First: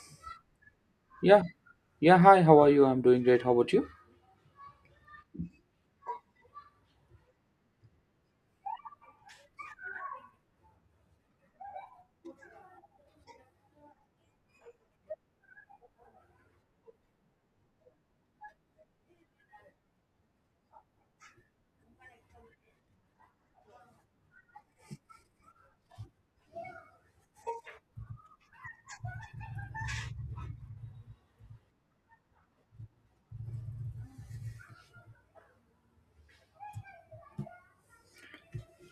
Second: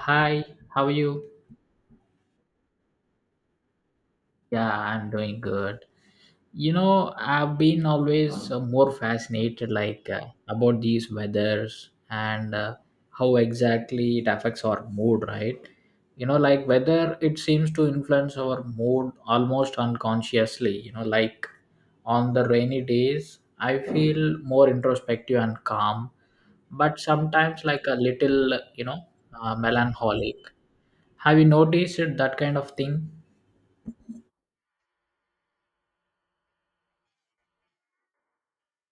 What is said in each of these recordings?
Hi, how are you? Yeah. Yeah. Hi. How are you? I'm doing great. How about you? Yeah, I'm doing good. You know, I've been always more fascinated like about these weathers and how exactly it affects our mood, right? You know, like weather it seems to influence our mood almost unconsciously, you know, like on the rainy days, I feel more introspective and calm, but sometimes like a little, you know, melancholic. Have you noticed that kind of thing?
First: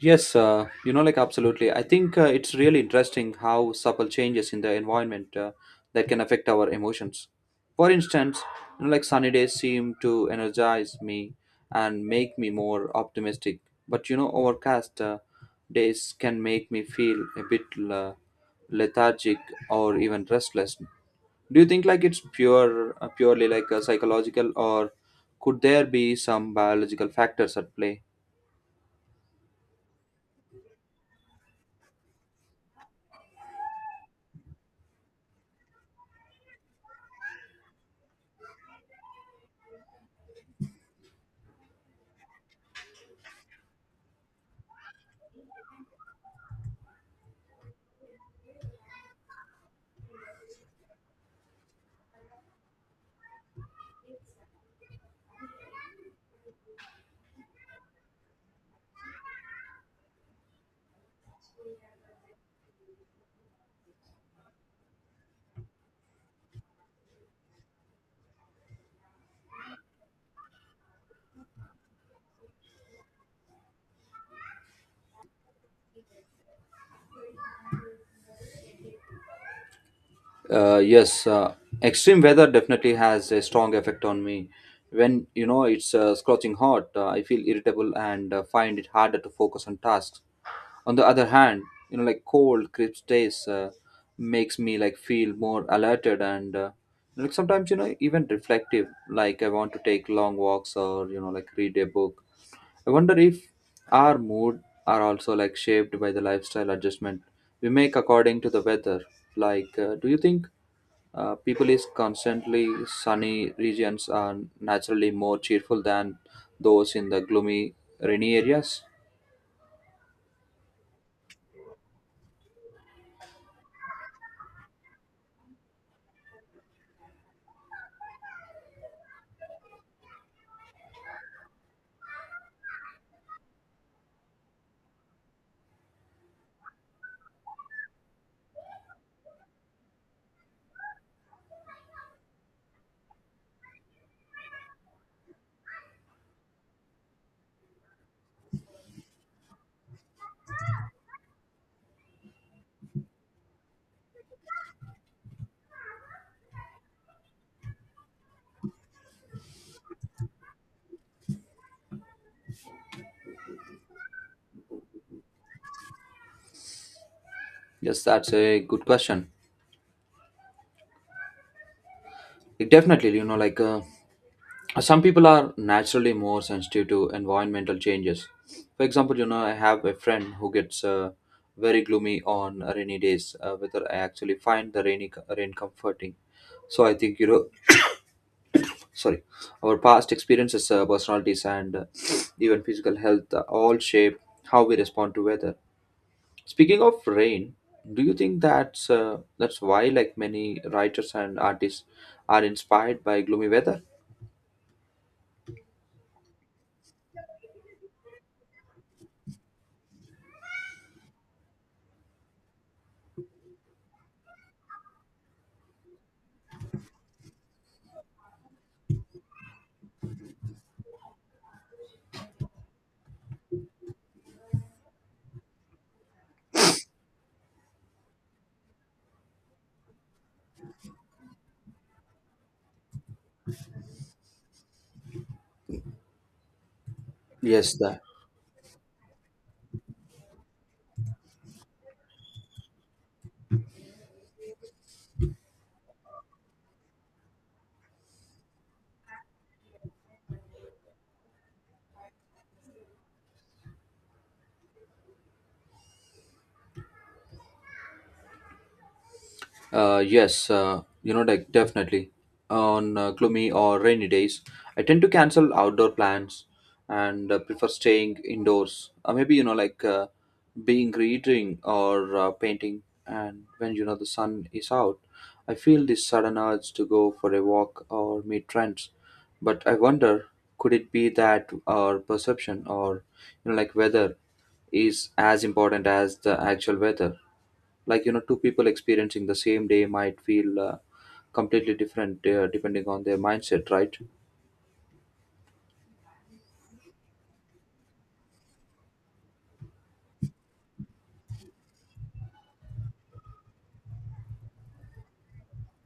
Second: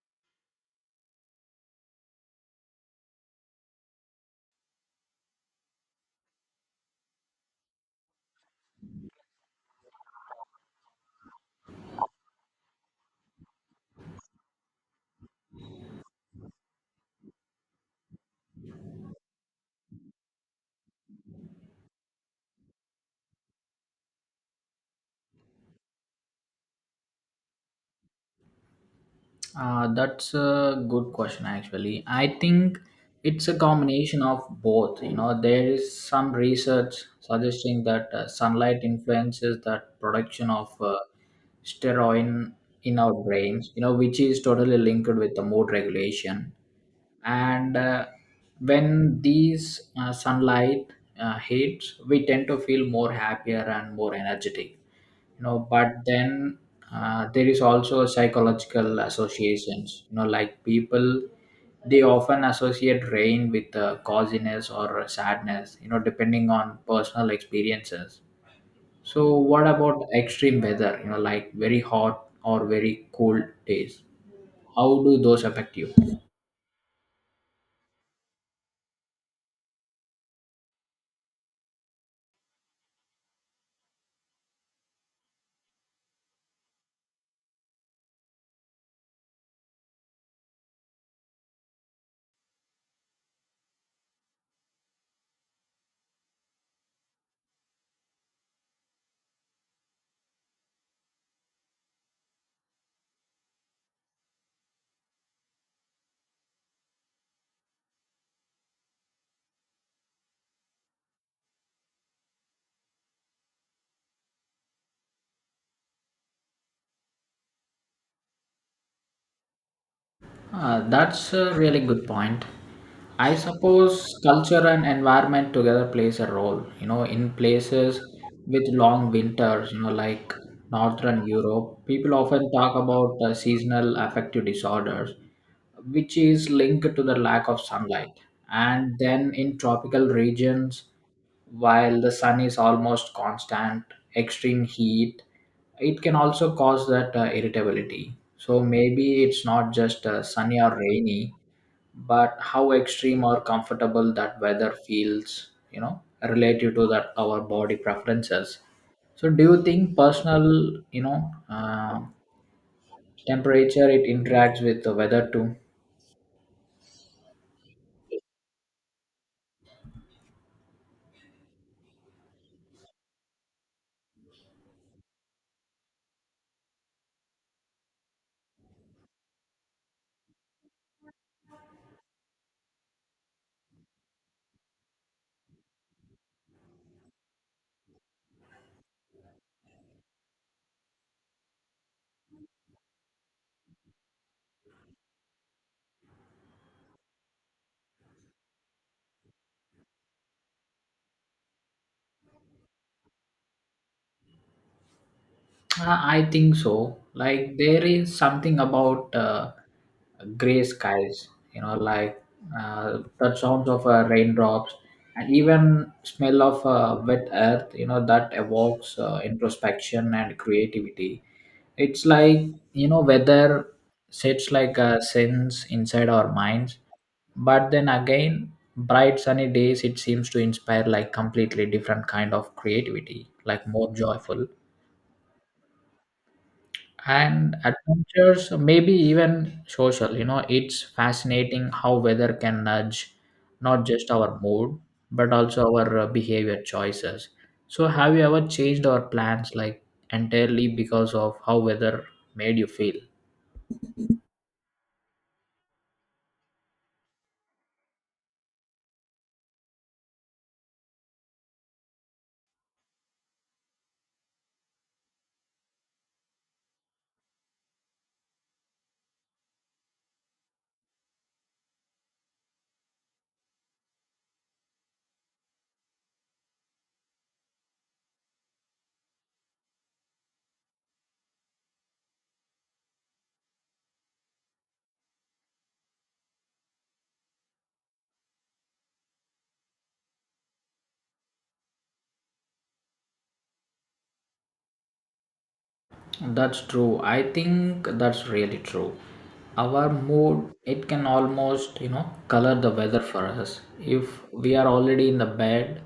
Yes. Absolutely. I think it's really interesting how subtle changes in the environment that can affect our emotions. For instance, sunny days seem to energize me and make me more optimistic. But you know, overcast days can make me feel a bit lethargic or even restless. Do you think like it's purely like a psychological, or could there be some biological factors at play? That's a good question, actually. I think it's a combination of both. You know, there is some research suggesting that sunlight influences the production of steroid in our brains, you know, which is totally linked with the mood regulation and when these sunlight hits we tend to feel more happier and more energetic, you know, but then there is also psychological associations, you know, like people they often associate rain with coziness or sadness, you know, depending on personal experiences. So what about extreme weather, you know, like very hot or very cold days? How do those affect you? uh, yes uh, Extreme weather definitely has a strong effect on me. When you know it's scorching hot, I feel irritable and find it harder to focus on tasks. On the other hand, you know, like cold crisp days makes me like feel more alerted and, like sometimes, you know, even reflective, like I want to take long walks or, you know, like read a book. I wonder if our mood are also like shaped by the lifestyle adjustment we make according to the weather. Like, do you think people is constantly sunny regions are naturally more cheerful than those in the gloomy rainy areas? That's a really good point. I suppose culture and environment together plays a role. You know, in places with long winters, you know, like northern Europe, people often talk about seasonal affective disorders, which is linked to the lack of sunlight. And then in tropical regions, while the sun is almost constant, extreme heat, it can also cause that irritability. So maybe it's not just sunny or rainy, but how extreme or comfortable that weather feels, you know, relative to that our body preferences. So do you think personal, you know, temperature it interacts with the weather too? Yes, that's a good question. Definitely, you know, like some people are naturally more sensitive to environmental changes. For example, you know, I have a friend who gets very gloomy on rainy days. Whether I actually find the rain comforting. So I think, you know, sorry, our past experiences, personalities, and even physical health all shape how we respond to weather. Speaking of rain, do you think that's why like many writers and artists are inspired by gloomy weather? I think so. Like there is something about gray skies, you know, like the sounds of raindrops and even smell of wet earth, you know, that evokes introspection and creativity. It's like, you know, weather sets like a sense inside our minds. But then again, bright sunny days, it seems to inspire like completely different kind of creativity, like more joyful and Yes, that. adventures, maybe even social. You know, it's fascinating how weather can nudge not just our mood but also our behavior choices. So have you ever changed our plans like entirely because of how weather made you feel? Definitely. On gloomy or rainy days, I tend to cancel outdoor plans and prefer staying indoors. Maybe you know, like being reading or painting. And when you know the sun is out, I feel this sudden urge to go for a walk or meet friends. But I wonder, could it be that our perception or, you know, like weather is as important as the actual weather? Like, you know, two people experiencing the same day might feel completely different, depending on their mindset, right? That's true. I think that's really true. Our mood, it can almost, you know, color the weather for us. If we are already in the bed,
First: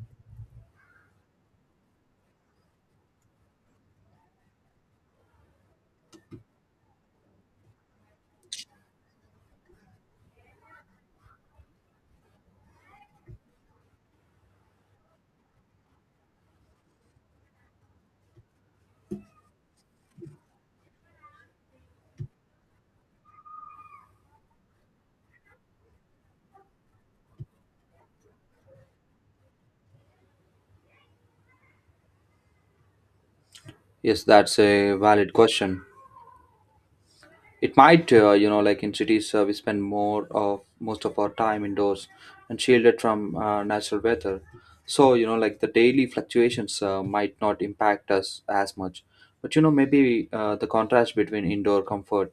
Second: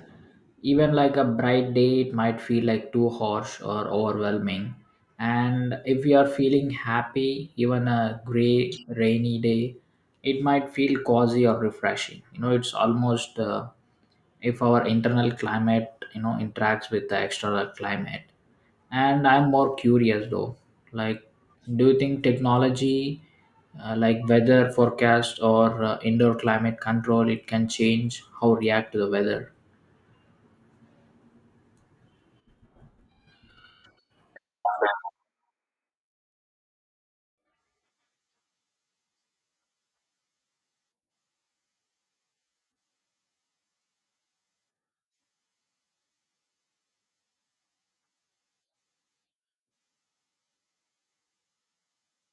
even like a bright day, it might feel like too harsh or overwhelming. And if we are feeling happy, even a gray, rainy day, it might feel cozy or refreshing. You know, it's almost if our internal climate, you know, interacts with the external climate. And I'm more curious though, like, do you think technology, like weather forecast or indoor climate control, it can change how we react to the weather? Yes, that's a valid question. It might, you know, like in cities, we spend more of most of our time indoors and shielded from natural weather. So, you know, like the daily fluctuations might not impact us as much. But you know, maybe the contrast between indoor comfort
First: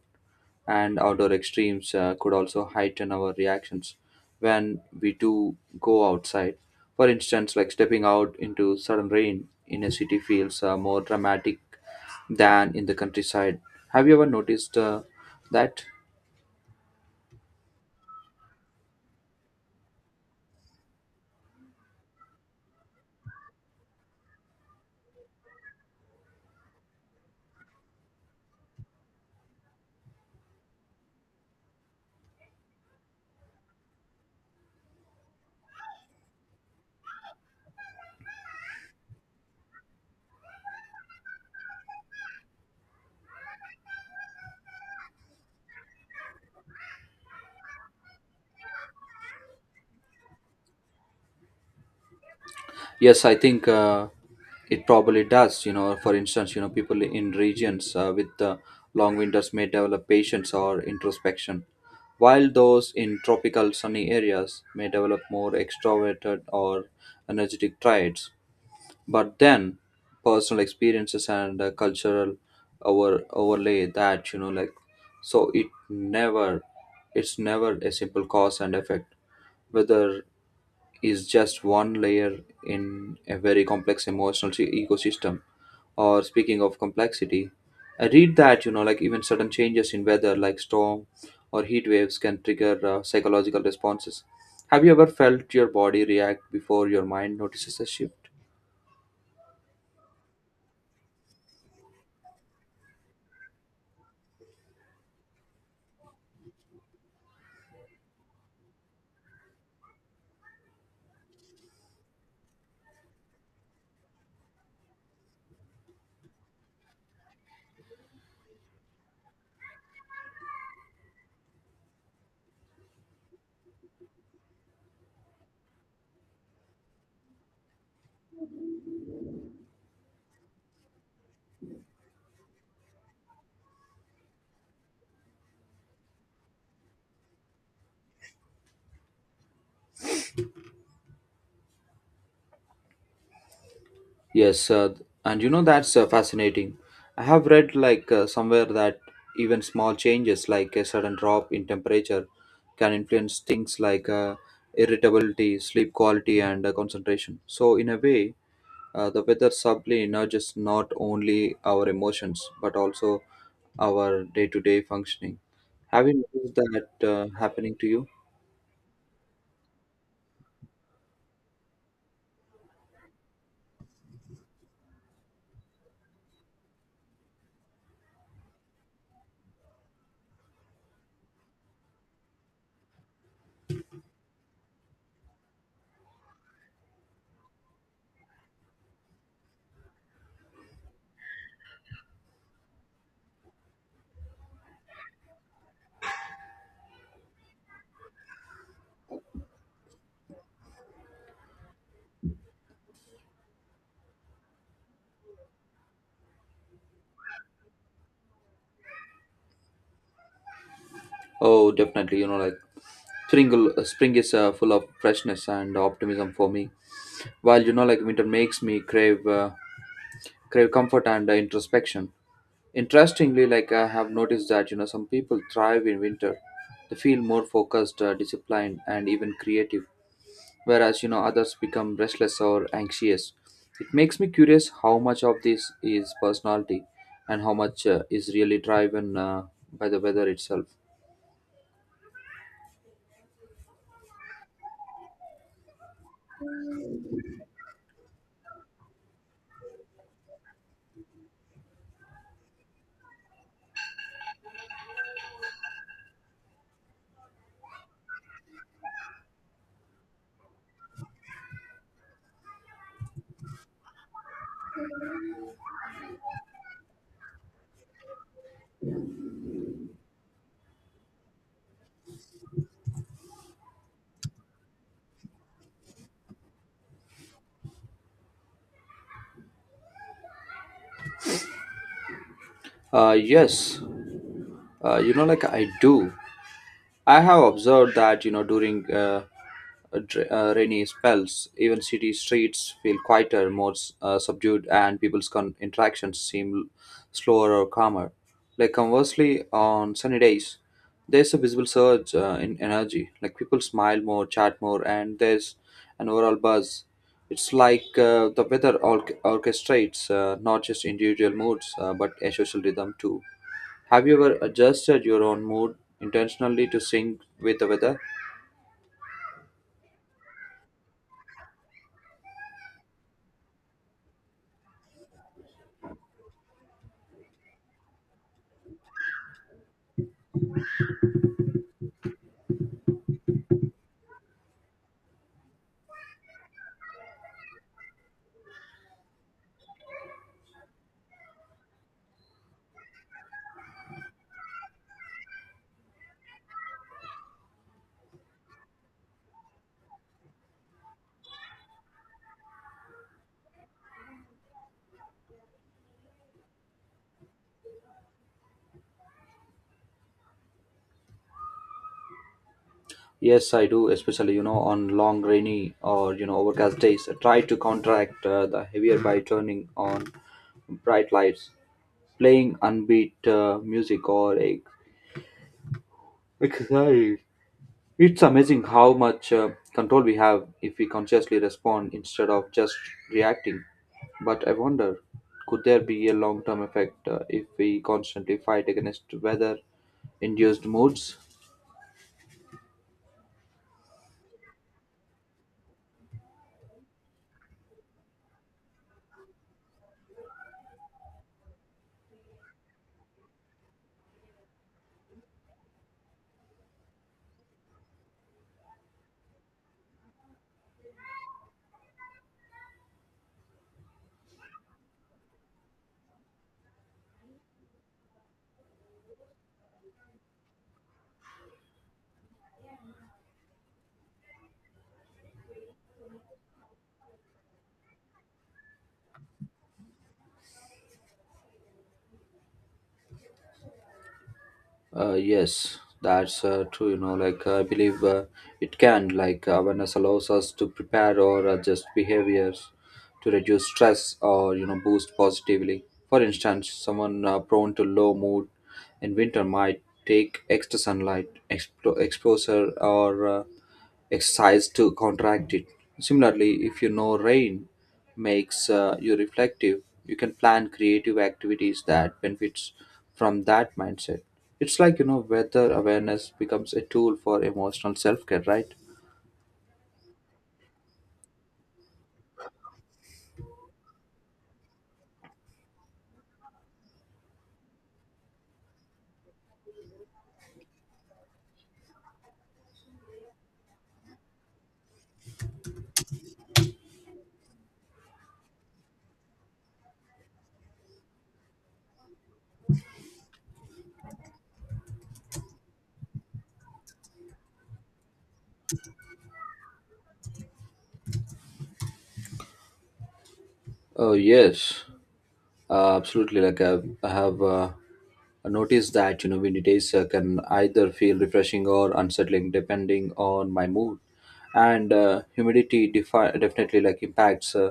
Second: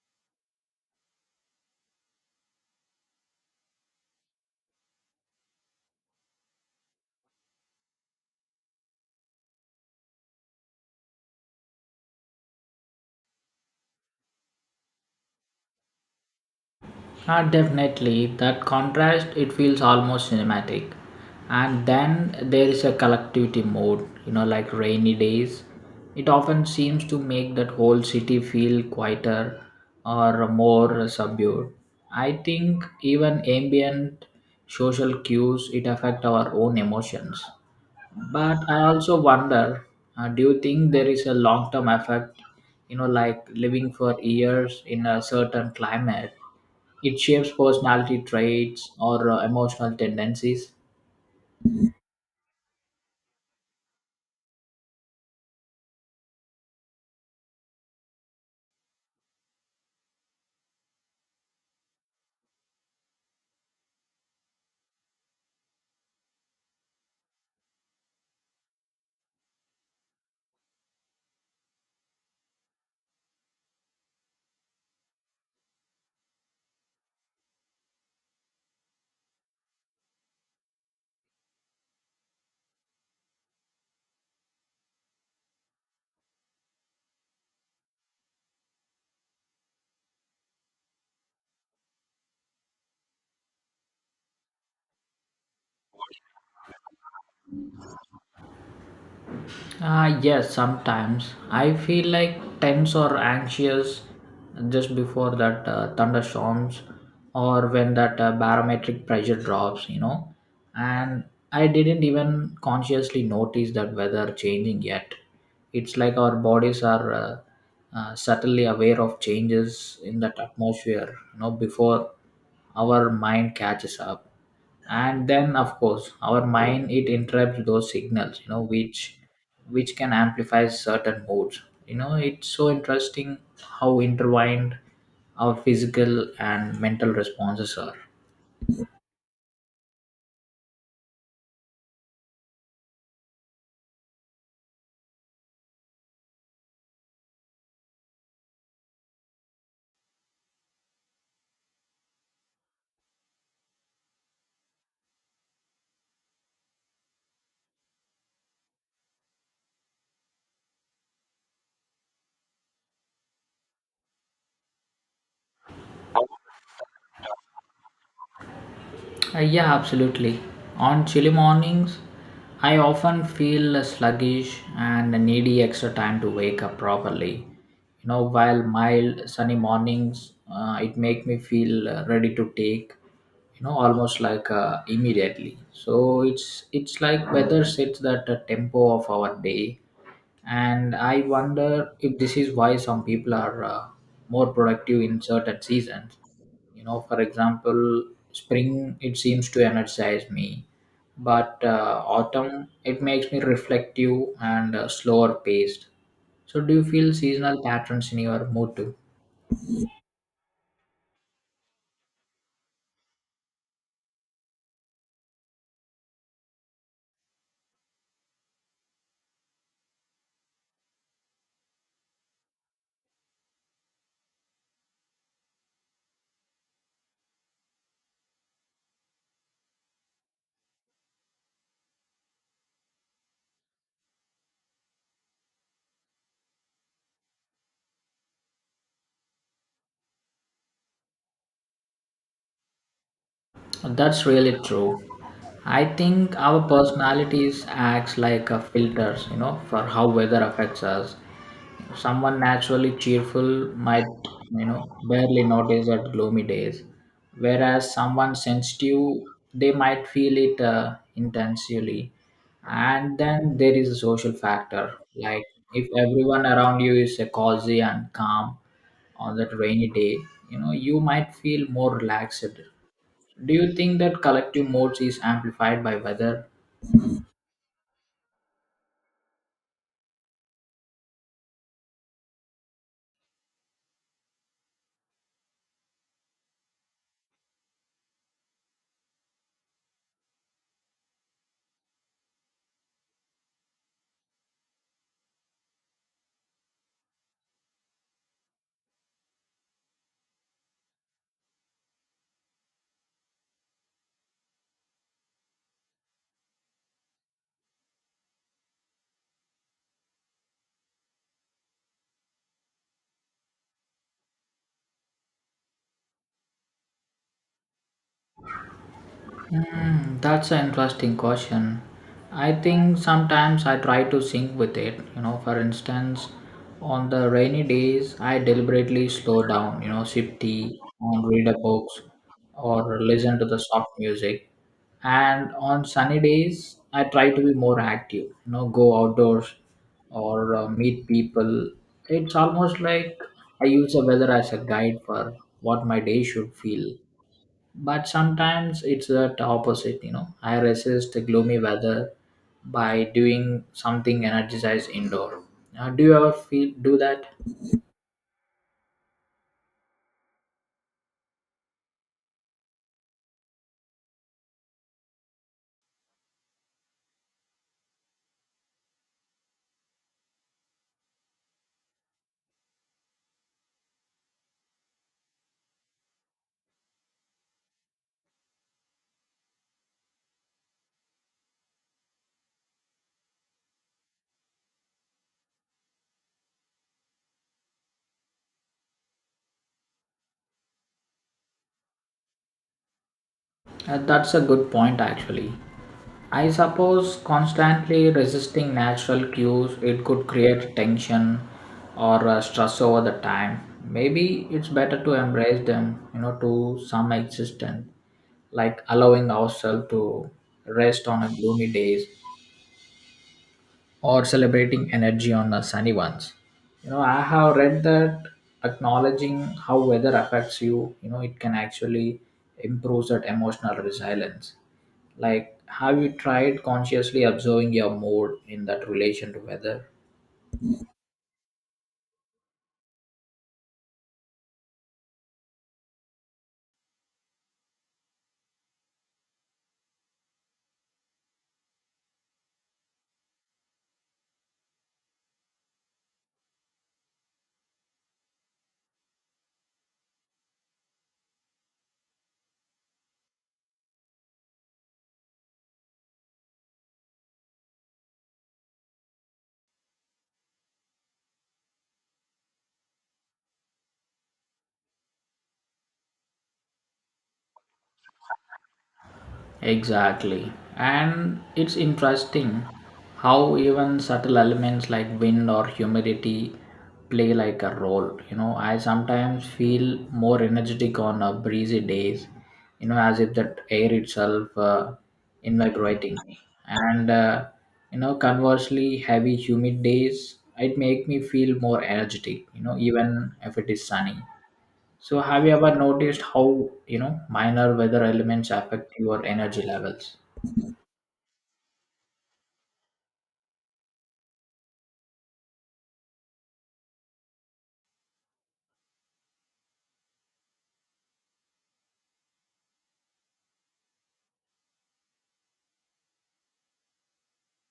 and outdoor extremes could also heighten our reactions when we do go outside. For instance, like stepping out into sudden rain in a city feels more dramatic than in the countryside. Have you ever noticed that? Ah, definitely. That contrast, it feels almost cinematic. And then there is a collectivity mode, you know, like rainy days. It often seems to make that whole city feel quieter or more subdued. I think even ambient social cues, it affect our own emotions. But I also wonder, do you think there is a long term effect, you know, like living for years in a certain climate, it shapes personality traits or emotional tendencies? Yes, I think it probably does. You know, for instance, you know, people in regions with long winters may develop patience or introspection, while those in tropical sunny areas may develop more extroverted or energetic traits. But then, personal experiences and cultural overlay that, you know, like so it never, it's never a simple cause and effect. Whether is just one layer in a very complex emotional ecosystem. Or speaking of complexity, I read that, you know, like even sudden changes in weather, like storm or heat waves, can trigger psychological responses. Have you ever felt your body react before your mind notices a shift? Yes, sometimes I feel like tense or anxious just before that thunderstorms or when that barometric pressure drops, you know. And I didn't even consciously notice that weather changing yet. It's like our bodies are subtly aware of changes in that atmosphere, you know, before our mind catches up. And then of course our mind it interrupts those signals, you know, which can amplify certain modes. You know, it's so interesting how intertwined our physical and mental responses are. Yes, and you know that's fascinating. I have read like somewhere that even small changes, like a sudden drop in temperature, can influence things like irritability, sleep quality, and concentration. So, in a way, the weather subtly nudges not only our emotions but also our day-to-day functioning. Have you noticed that happening to you? Yeah, absolutely. On chilly mornings, I often feel sluggish and needy extra time to wake up properly. You know, while mild sunny mornings, it make me feel ready to take. You know, almost like immediately. So it's like weather sets that tempo of our day. And I wonder if this is why some people are more productive in certain seasons. You know, for example, spring it seems to energize me, but autumn it makes me reflective and slower paced. So do you feel seasonal patterns in your mood too? Oh, definitely. You know, like spring, spring is full of freshness and optimism for me, while, you know, like winter makes me crave comfort and introspection. Interestingly, like I have noticed that, you know, some people thrive in winter. They feel more focused, disciplined, and even creative, whereas, you know, others become restless or anxious. It makes me curious how much of this is personality and how much is really driven by the weather itself. That's really true. I think our personalities acts like a filters, you know, for how weather affects us. Someone naturally cheerful might, you know, barely notice at gloomy days, whereas someone sensitive they might feel it intensely. And then there is a social factor, like if everyone around you is cozy and calm on that rainy day, you know, you might feel more relaxed. Do you think that collective modes is amplified by weather? uh, yes I do. I have observed that, you know, during rainy spells, even city streets feel quieter, more subdued, and people's interactions seem slower or calmer. Like conversely, on sunny days, there's a visible surge in energy. Like people smile more, chat more, and there's an overall buzz. It's like the weather orchestrates, not just individual moods, but a social rhythm too. Have you ever adjusted your own mood intentionally to sync with the weather? Hmm, that's an interesting question. I think sometimes I try to sync with it. You know, for instance, on the rainy days, I deliberately slow down, you know, sip tea and read a books or listen to the soft music. And on sunny days, I try to be more active, you know, go outdoors or meet people. It's almost like I use the weather as a guide for what my day should feel. But sometimes it's the opposite, you know, I resist the gloomy weather by doing something energized indoor. Do you ever feel do that? Yes, I do, especially, you know, on long rainy or, you know, overcast days. I try to counteract the heavier by turning on bright lights, playing unbeat music or a exercise. It's amazing how much control we have if we consciously respond instead of just reacting. But I wonder, could there be a long-term effect if we constantly fight against weather-induced moods? That's a good point, actually. I suppose constantly resisting natural cues it could create tension or stress over the time. Maybe it's better to embrace them, you know, to some extent, like allowing ourselves to rest on a gloomy days or celebrating energy on a sunny ones. You know, I have read that acknowledging how weather affects you, you know, it can actually improve that emotional resilience. Like, have you tried consciously observing your mood in that relation to weather? Yes, that's true. You know, like I believe it can. Like awareness allows us to prepare or adjust behaviors to reduce stress or, you know, boost positively. For instance, someone prone to low mood in winter might take extra sunlight exposure or exercise to contract it. Similarly, if you know rain makes you reflective, you can plan creative activities that benefits from that mindset. It's like, you know, weather awareness becomes a tool for emotional self care, right? Exactly. And it's interesting how even subtle elements like wind or humidity play like a role. You know, I sometimes feel more energetic on breezy days, you know, as if that air itself invigorating me. And, you know, conversely, heavy, humid days, it make me feel more energetic, you know, even if it is sunny. So, have you ever noticed how, you know, minor weather elements affect your energy levels? Oh yes. Absolutely. Like I have noticed that, you know, windy days can either feel refreshing or unsettling depending on my mood, and humidity definitely like impacts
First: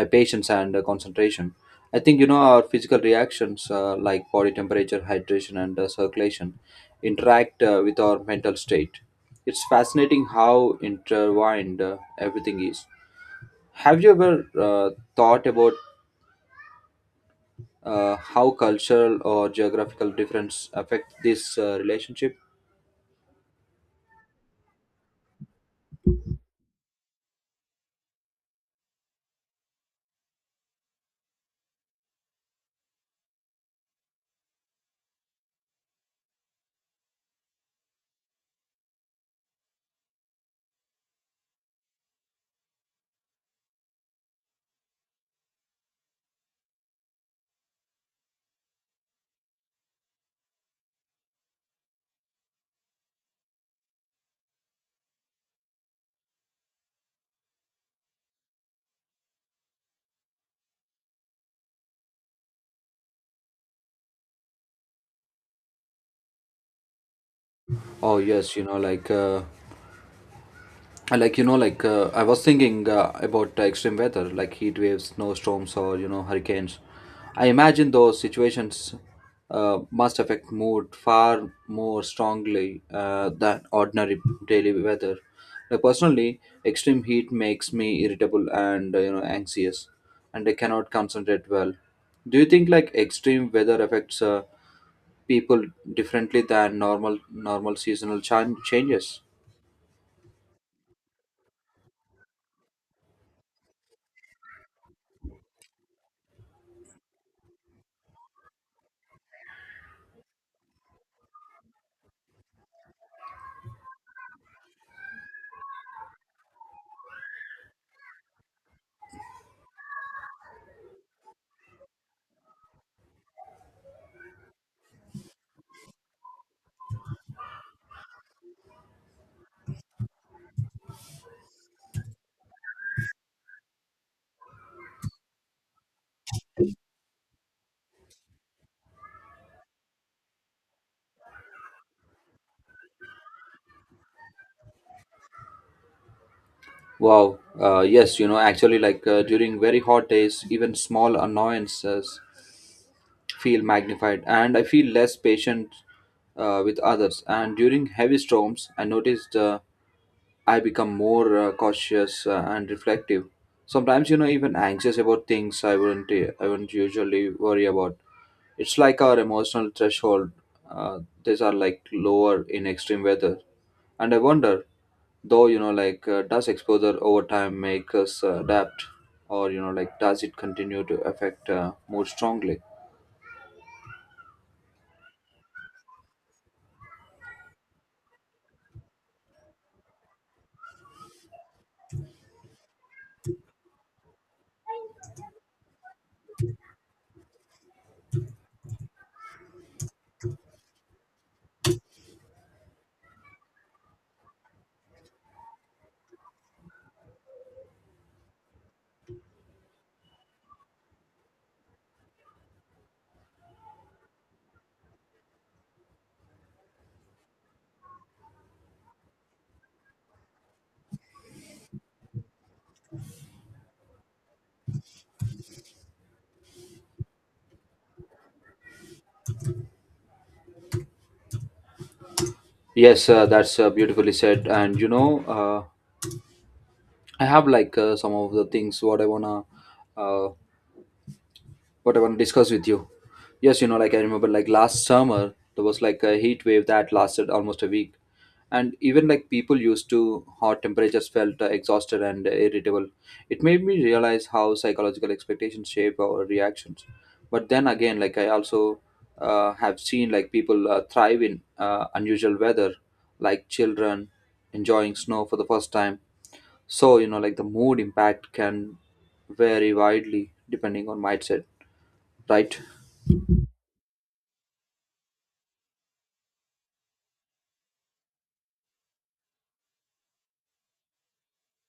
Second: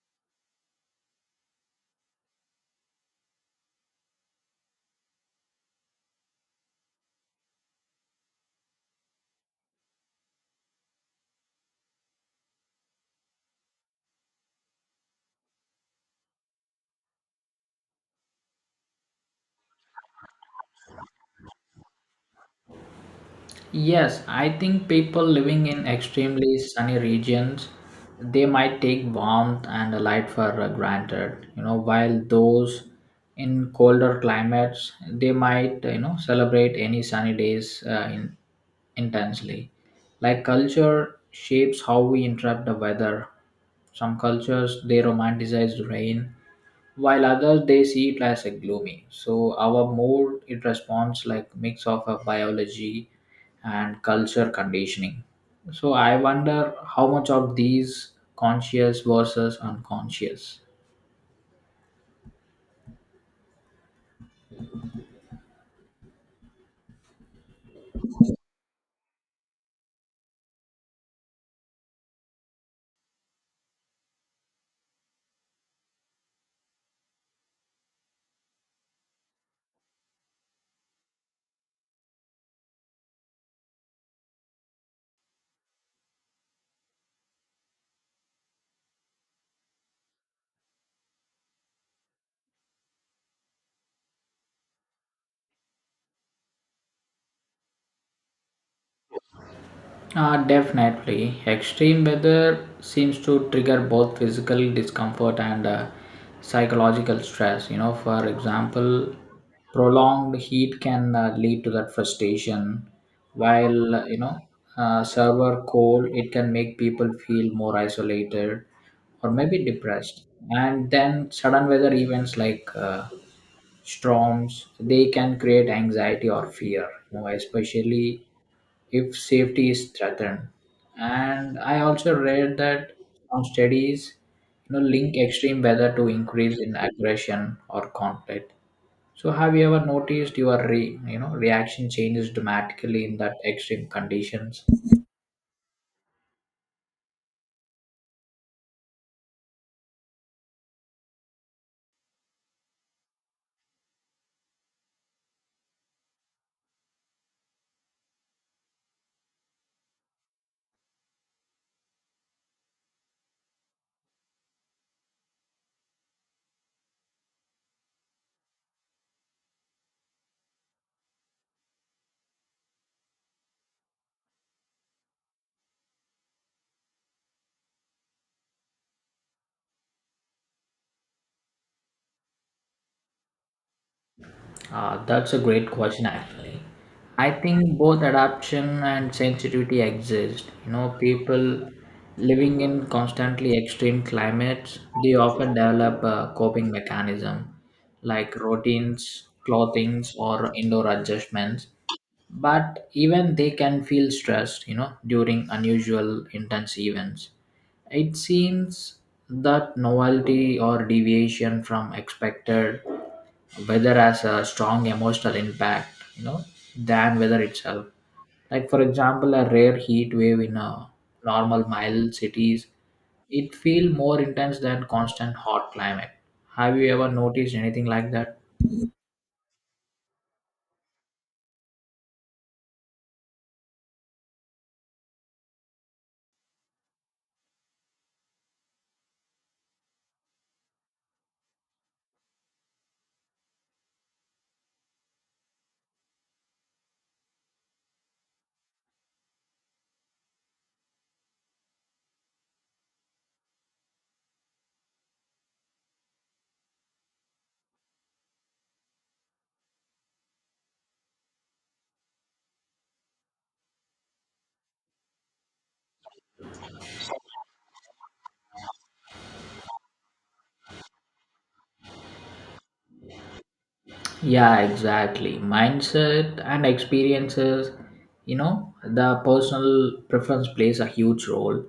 my patience and concentration. I think, you know, our physical reactions, like body temperature, hydration, and circulation, interact with our mental state. It's fascinating how intertwined everything is. Have you ever thought about how cultural or geographical difference affect this relationship? Yes, I think people living in extremely sunny regions they might take warmth and light for granted. You know, while those in colder climates they might, you know, celebrate any sunny days intensely. Like culture shapes how we interpret the weather. Some cultures they romanticize rain while others they see it as a gloomy. So our mood it responds like mix of a biology and culture conditioning. So I wonder how much of these conscious versus unconscious. oh yes you know like uh, I I was thinking about extreme weather like heat waves, snowstorms, or, you know, hurricanes. I imagine those situations must affect mood far more strongly than ordinary daily weather. Like, personally, extreme heat makes me irritable and, you know, anxious, and I cannot concentrate well. Do you think like extreme weather affects people differently than normal seasonal changes? Definitely. Extreme weather seems to trigger both physical discomfort and psychological stress. You know, for example, prolonged heat can lead to that frustration, while, you know, server cold, it can make people feel more isolated or maybe depressed. And then sudden weather events like storms, they can create anxiety or fear, you know, especially if safety is threatened. And I also read that some studies, you know, link extreme weather to increase in aggression or conflict. So have you ever noticed your re, you know, reaction changes dramatically in that extreme conditions? Wow. Yes, you know, actually, like during very hot days, even small annoyances feel magnified, and I feel less patient with others. And during heavy storms, I noticed. I become more cautious and reflective. Sometimes, you know, even anxious about things I wouldn't usually worry about. It's like our emotional threshold. These are like lower in extreme weather, and I wonder, though, you know, like does exposure over time make us adapt, or, you know, like does it continue to affect more strongly? That's a great question, actually. I think both adaptation and sensitivity exist. You know, people living in constantly extreme climates, they often develop a coping mechanism like routines, clothings, or indoor adjustments. But even they can feel stressed, you know, during unusual intense events. It seems that novelty or deviation from expected whether has a strong emotional impact, you know, than weather itself. Like for example a rare heat wave in a normal mild cities, it feel more intense than constant hot climate. Have you ever noticed anything like that? Yes, that's beautifully said. And you know, I have like some of the things uh, what I want to discuss with you. Yes, you know, like I remember, like last summer there was like a heat wave that lasted almost a week, and even like people used to hot temperatures felt exhausted and irritable. It made me realize how psychological expectations shape our reactions. But then again, like I also have seen like people thrive in unusual weather, like children enjoying snow for the first time. So, you know, like the mood impact can vary widely depending on mindset, right? Yeah, exactly. Mindset and experiences, you know, the personal preference plays a huge role.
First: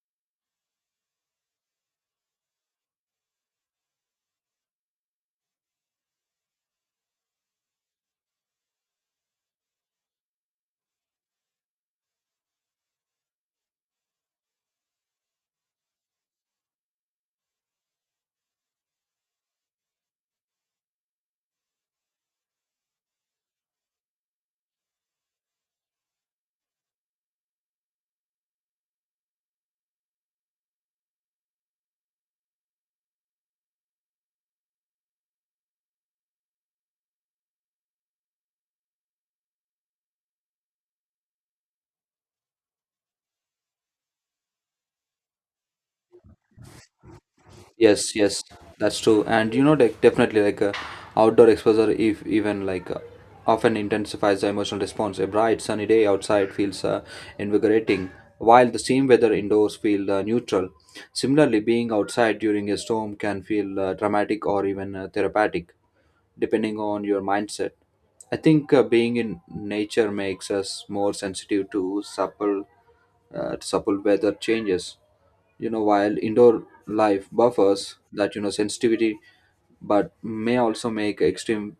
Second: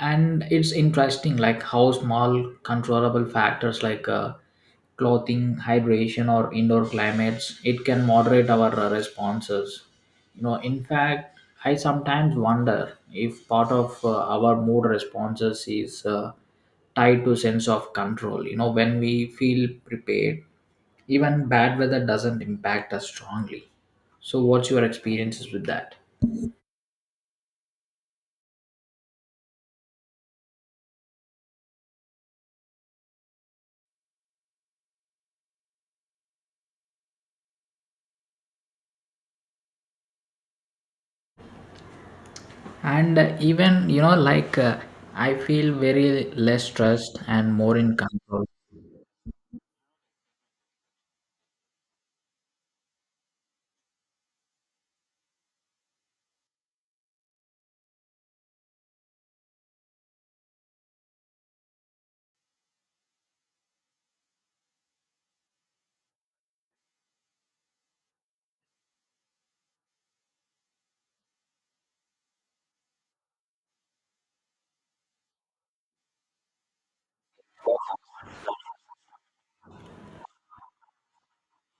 And it's interesting like how small controllable factors like clothing hydration or indoor climates it can moderate our responses. You know, in fact, I sometimes wonder if part of our mood responses is tied to sense of control. You know, when we feel prepared, even bad weather doesn't impact us strongly. So what's your experiences with that? And even, you know, like I feel very less stressed and more in Yes, control. that's true. And you know, like definitely, like outdoor exposure, if even like often intensifies the emotional response. A bright sunny day outside feels invigorating, while the same weather indoors feel neutral. Similarly, being outside during a storm can feel dramatic or even therapeutic, depending on your mindset. I think being in nature makes us more sensitive to supple weather changes, you know, while indoor life buffers that, you know, sensitivity, but may also make extreme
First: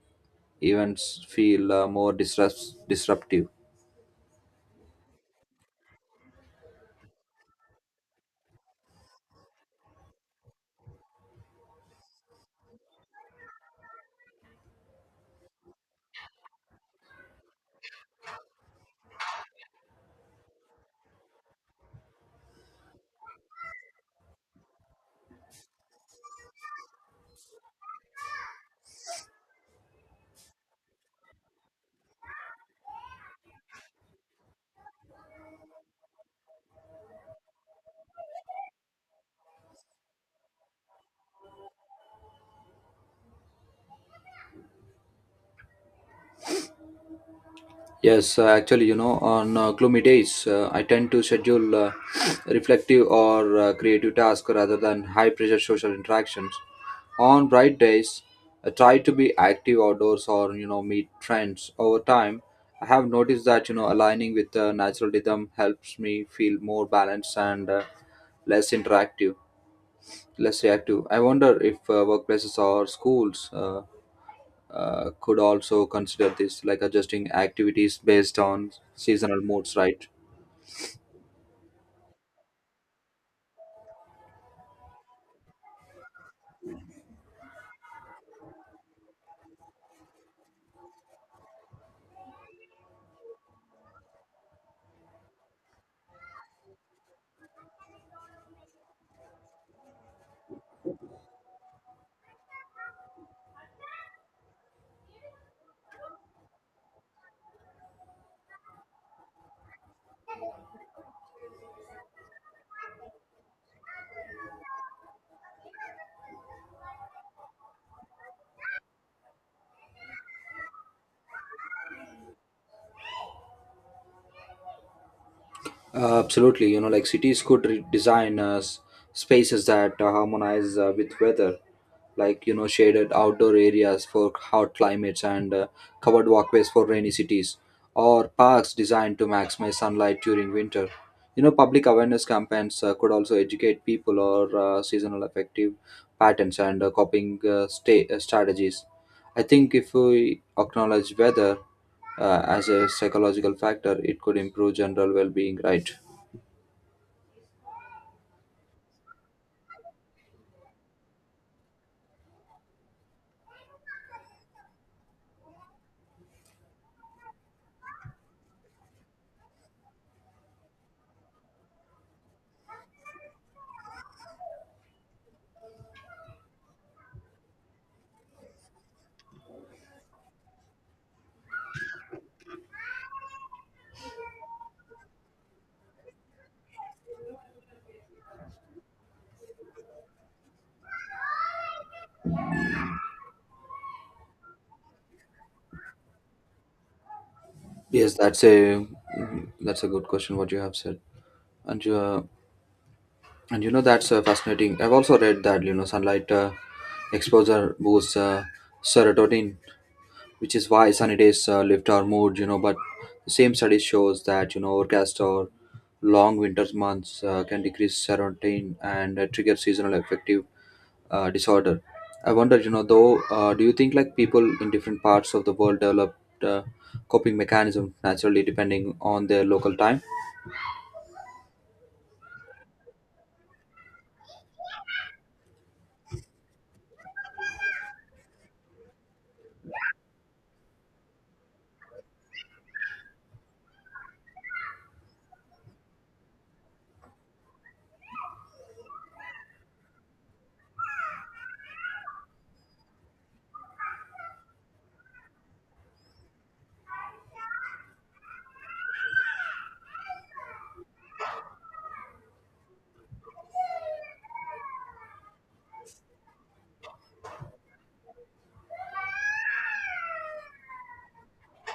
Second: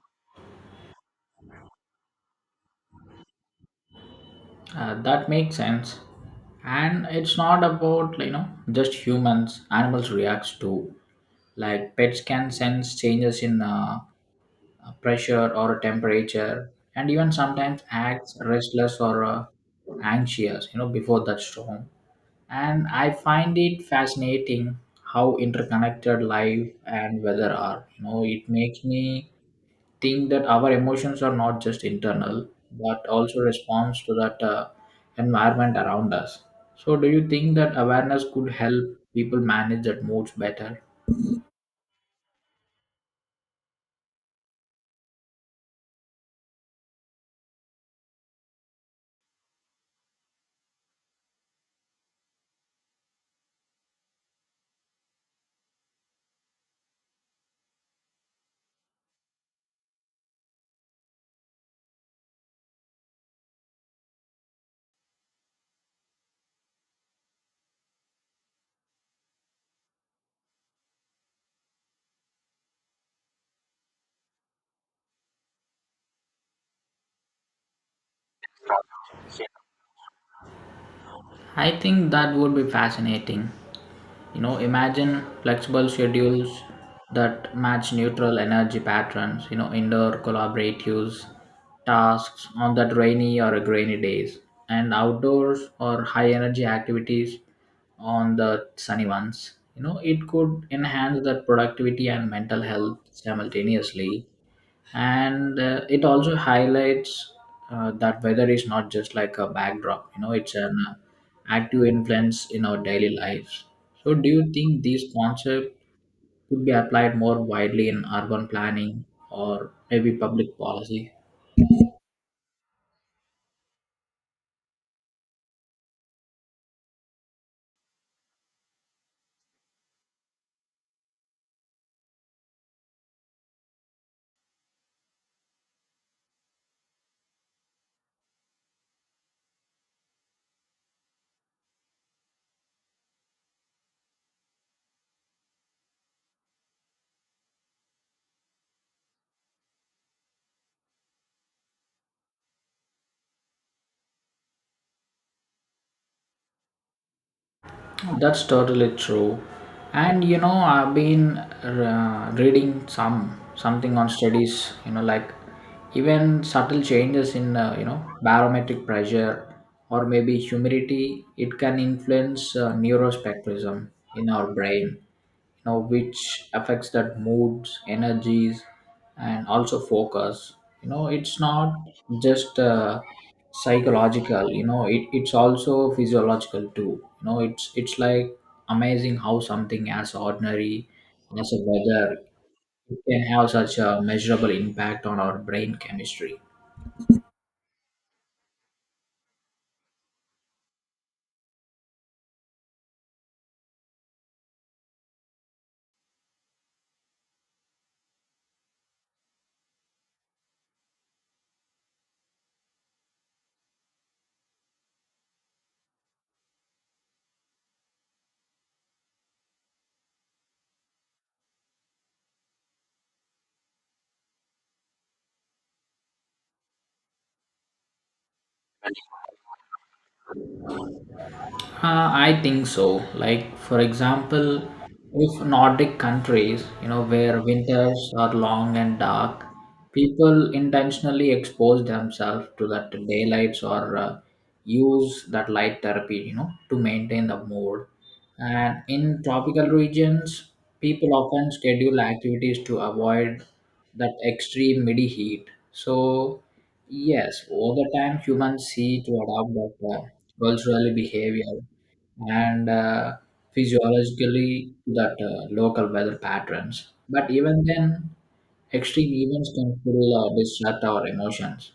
events feel more disruptive. That makes sense. And it's not about, you know, just humans, animals reacts too. Like pets can sense changes in pressure or temperature and even sometimes acts restless or anxious, you know, before that storm. And I find it fascinating how interconnected life and weather are. You know, it makes me think that our emotions are not just internal but also responds to that environment around us. So do you think that awareness could help people manage that moods better? Yes, actually, you know, on gloomy days, I tend to schedule reflective or creative tasks rather than high pressure social interactions. On bright days, I try to be active outdoors or, you know, meet friends. Over time, I have noticed that, aligning with the natural rhythm helps me feel more balanced and less interactive, less reactive. I wonder if workplaces or schools could also consider this, like adjusting activities based on seasonal moods, right? I think that would be fascinating. You know, imagine flexible schedules that match neutral energy patterns, you know, indoor collaboratives, tasks on that rainy or grainy days, and outdoors or high energy activities on the sunny ones. You know, it could enhance that productivity and mental health simultaneously, and it also highlights that weather is not just like a backdrop, you know, it's an active influence in our daily lives. So do you think these concepts could be applied more widely in urban planning or maybe public policy? Absolutely, you know, like cities could design spaces that harmonize with weather, like, you know, shaded outdoor areas for hot climates and covered walkways for rainy cities, or parks designed to maximize sunlight during winter. You know, public awareness campaigns could also educate people or seasonal effective patterns and coping strategies. I think if we acknowledge weather as a psychological factor, it could improve general well-being, right? That's totally true. And you know, I've been reading something on studies. You know, like even subtle changes in you know, barometric pressure or maybe humidity, it can influence neurospectrism in our brain. You know, which affects that moods, energies, and also focus. You know, it's not just psychological, you know it's also physiological too. You know it's like amazing how something as ordinary as a weather, it can have such a measurable impact on our brain chemistry. Yes, that's a good question, what you have said. And uh, and you know, that's fascinating. I've also read that, you know, sunlight exposure boosts serotonin, which is why sunny days lift our mood. You know, but the same study shows that, you know, overcast or long winter months can decrease serotonin and trigger seasonal affective disorder. I wonder, though, do you think, like, people in different parts of the world develop uh, coping mechanism naturally depending on their local time? I think so. Like, for example, if Nordic countries, you know, where winters are long and dark, people intentionally expose themselves to that daylights or use that light therapy, you know, to maintain the mood. And in tropical regions, people often schedule activities to avoid that extreme midi heat. So, yes, over time, humans see to adopt that culturally behavior and physiologically to that local weather patterns. But even then, extreme events can still disrupt our emotions.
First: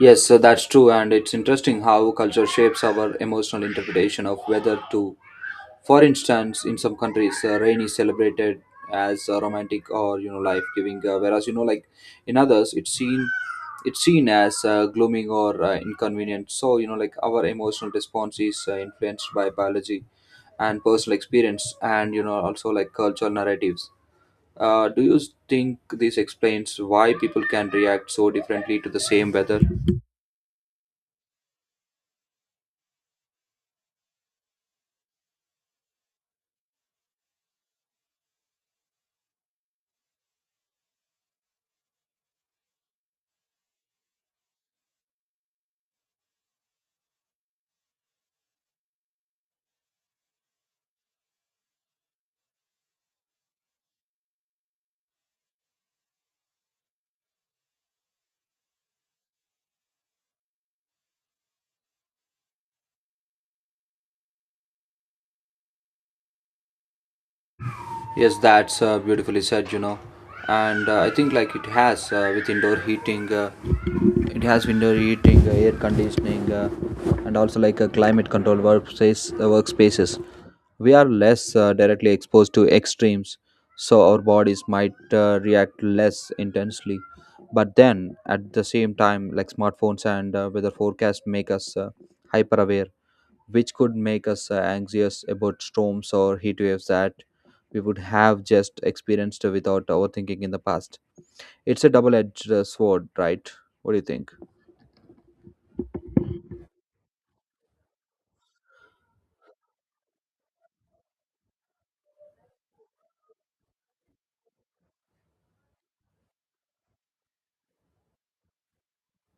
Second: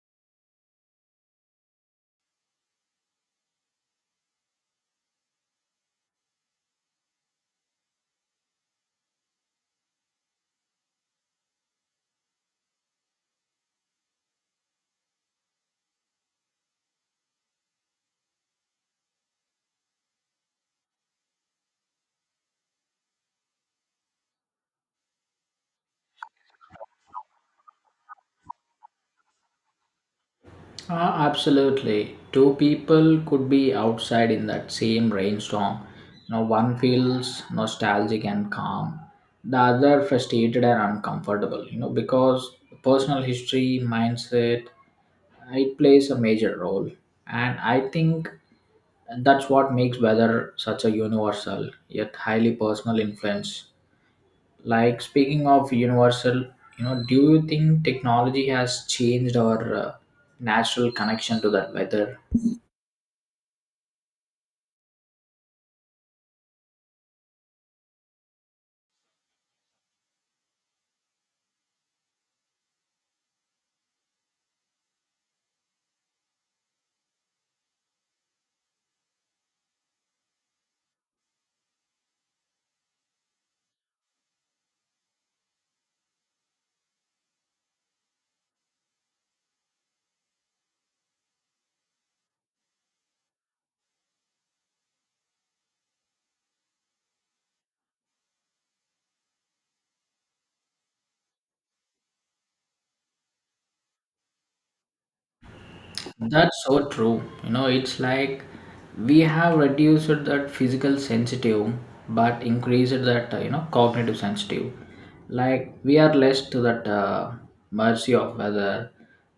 Yes, so that's true, and it's interesting how culture shapes our emotional interpretation of weather too. For instance, in some countries, rain is celebrated as romantic or, you know, life-giving, whereas, you know, like in others, it's seen as glooming or inconvenient. So, you know, like, our emotional response is influenced by biology and personal experience, and, you know, also like cultural narratives. Do you think this explains why people can react so differently to the same weather? Ah, absolutely. Two people could be outside in that same rainstorm. You know, one feels nostalgic and calm, the other frustrated and uncomfortable. You know, because personal history, mindset, it plays a major role. And I think And that's what makes weather such a universal yet highly personal influence. Like speaking of universal, you know, do you think technology has changed our natural connection to that weather? Yes, that's beautifully said, you know. And I think, like, it has with indoor heating, it has window heating, air conditioning, and also like a workspaces. We are less directly exposed to extremes, so our bodies might react less intensely. But then, at the same time, like, smartphones and weather forecasts make us hyper aware, which could make us anxious about storms or heat waves that we would have just experienced without overthinking in the past. It's a double edged sword, right? What do you think? That's so true. You know, it's like we have reduced that physical sensitive but increased that, you know, cognitive sensitive. Like we are less to that mercy of weather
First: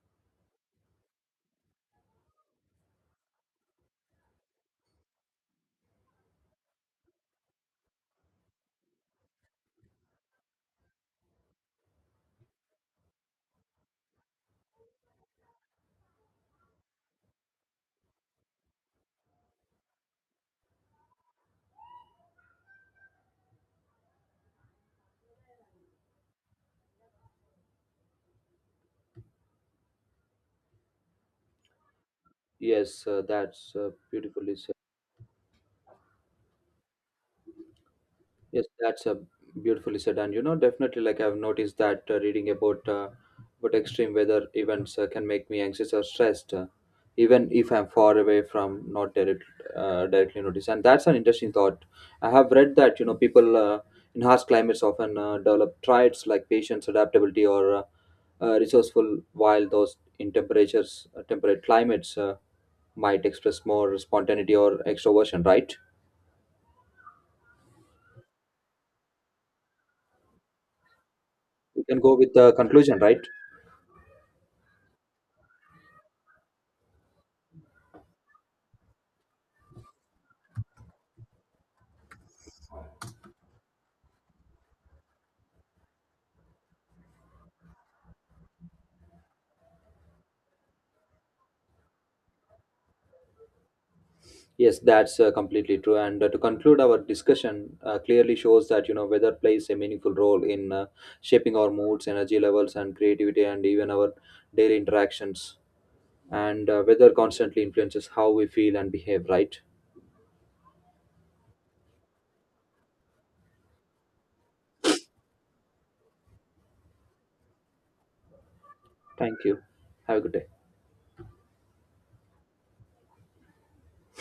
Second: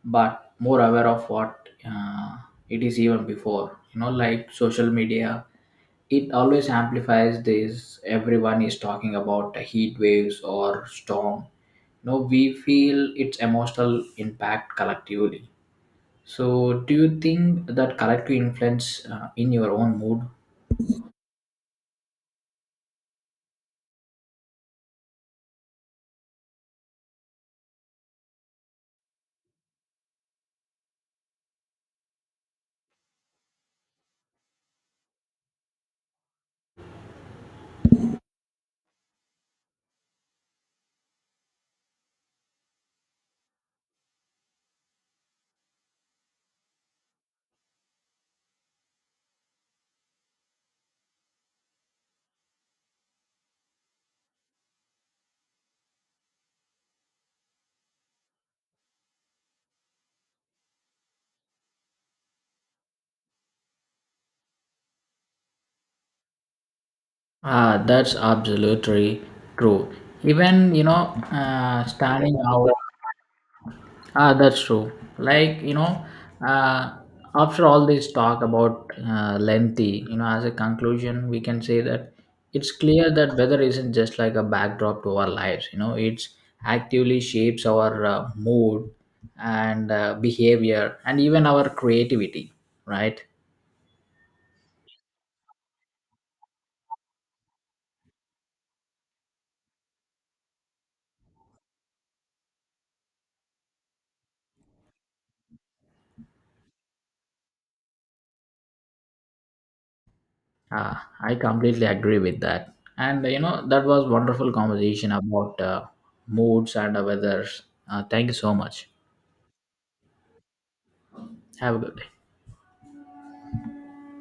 but more aware of what it is even before. You know, like social media, it always amplifies this. Everyone is talking about heat waves or storm. You know, we feel its emotional impact collectively. So, do you think that character influence in your own mood? Yes, that's beautifully said. Yes, that's a Beautifully said, and, you know, definitely, like, I've noticed that reading about extreme weather events can make me anxious or stressed, even if I'm far away from not direct, directly notice. And that's an interesting thought. I have read that, you know, people in harsh climates often develop traits like patience, adaptability, or resourceful, while those in temperate climates might express more spontaneity or extroversion, right? Ah, that's absolutely true. Even you know, You can go with standing the out. conclusion, right? Ah, that's true. Like you know, uh, after all this talk about lengthy, you know, as a conclusion, we can say that it's clear that weather isn't just like a backdrop to our lives. You know, it's actively shapes our mood and behavior and even our creativity, right? Yes, that's completely true. And to conclude, our discussion clearly shows that, you know, weather plays a meaningful role in shaping our moods, energy levels, and creativity, and even our daily interactions. And weather constantly influences how we feel and behave, right? Uh, I completely agree with that. And you know, that was wonderful conversation about moods and weathers. Thank you so much. Thank you. Have a good day. Have a good day.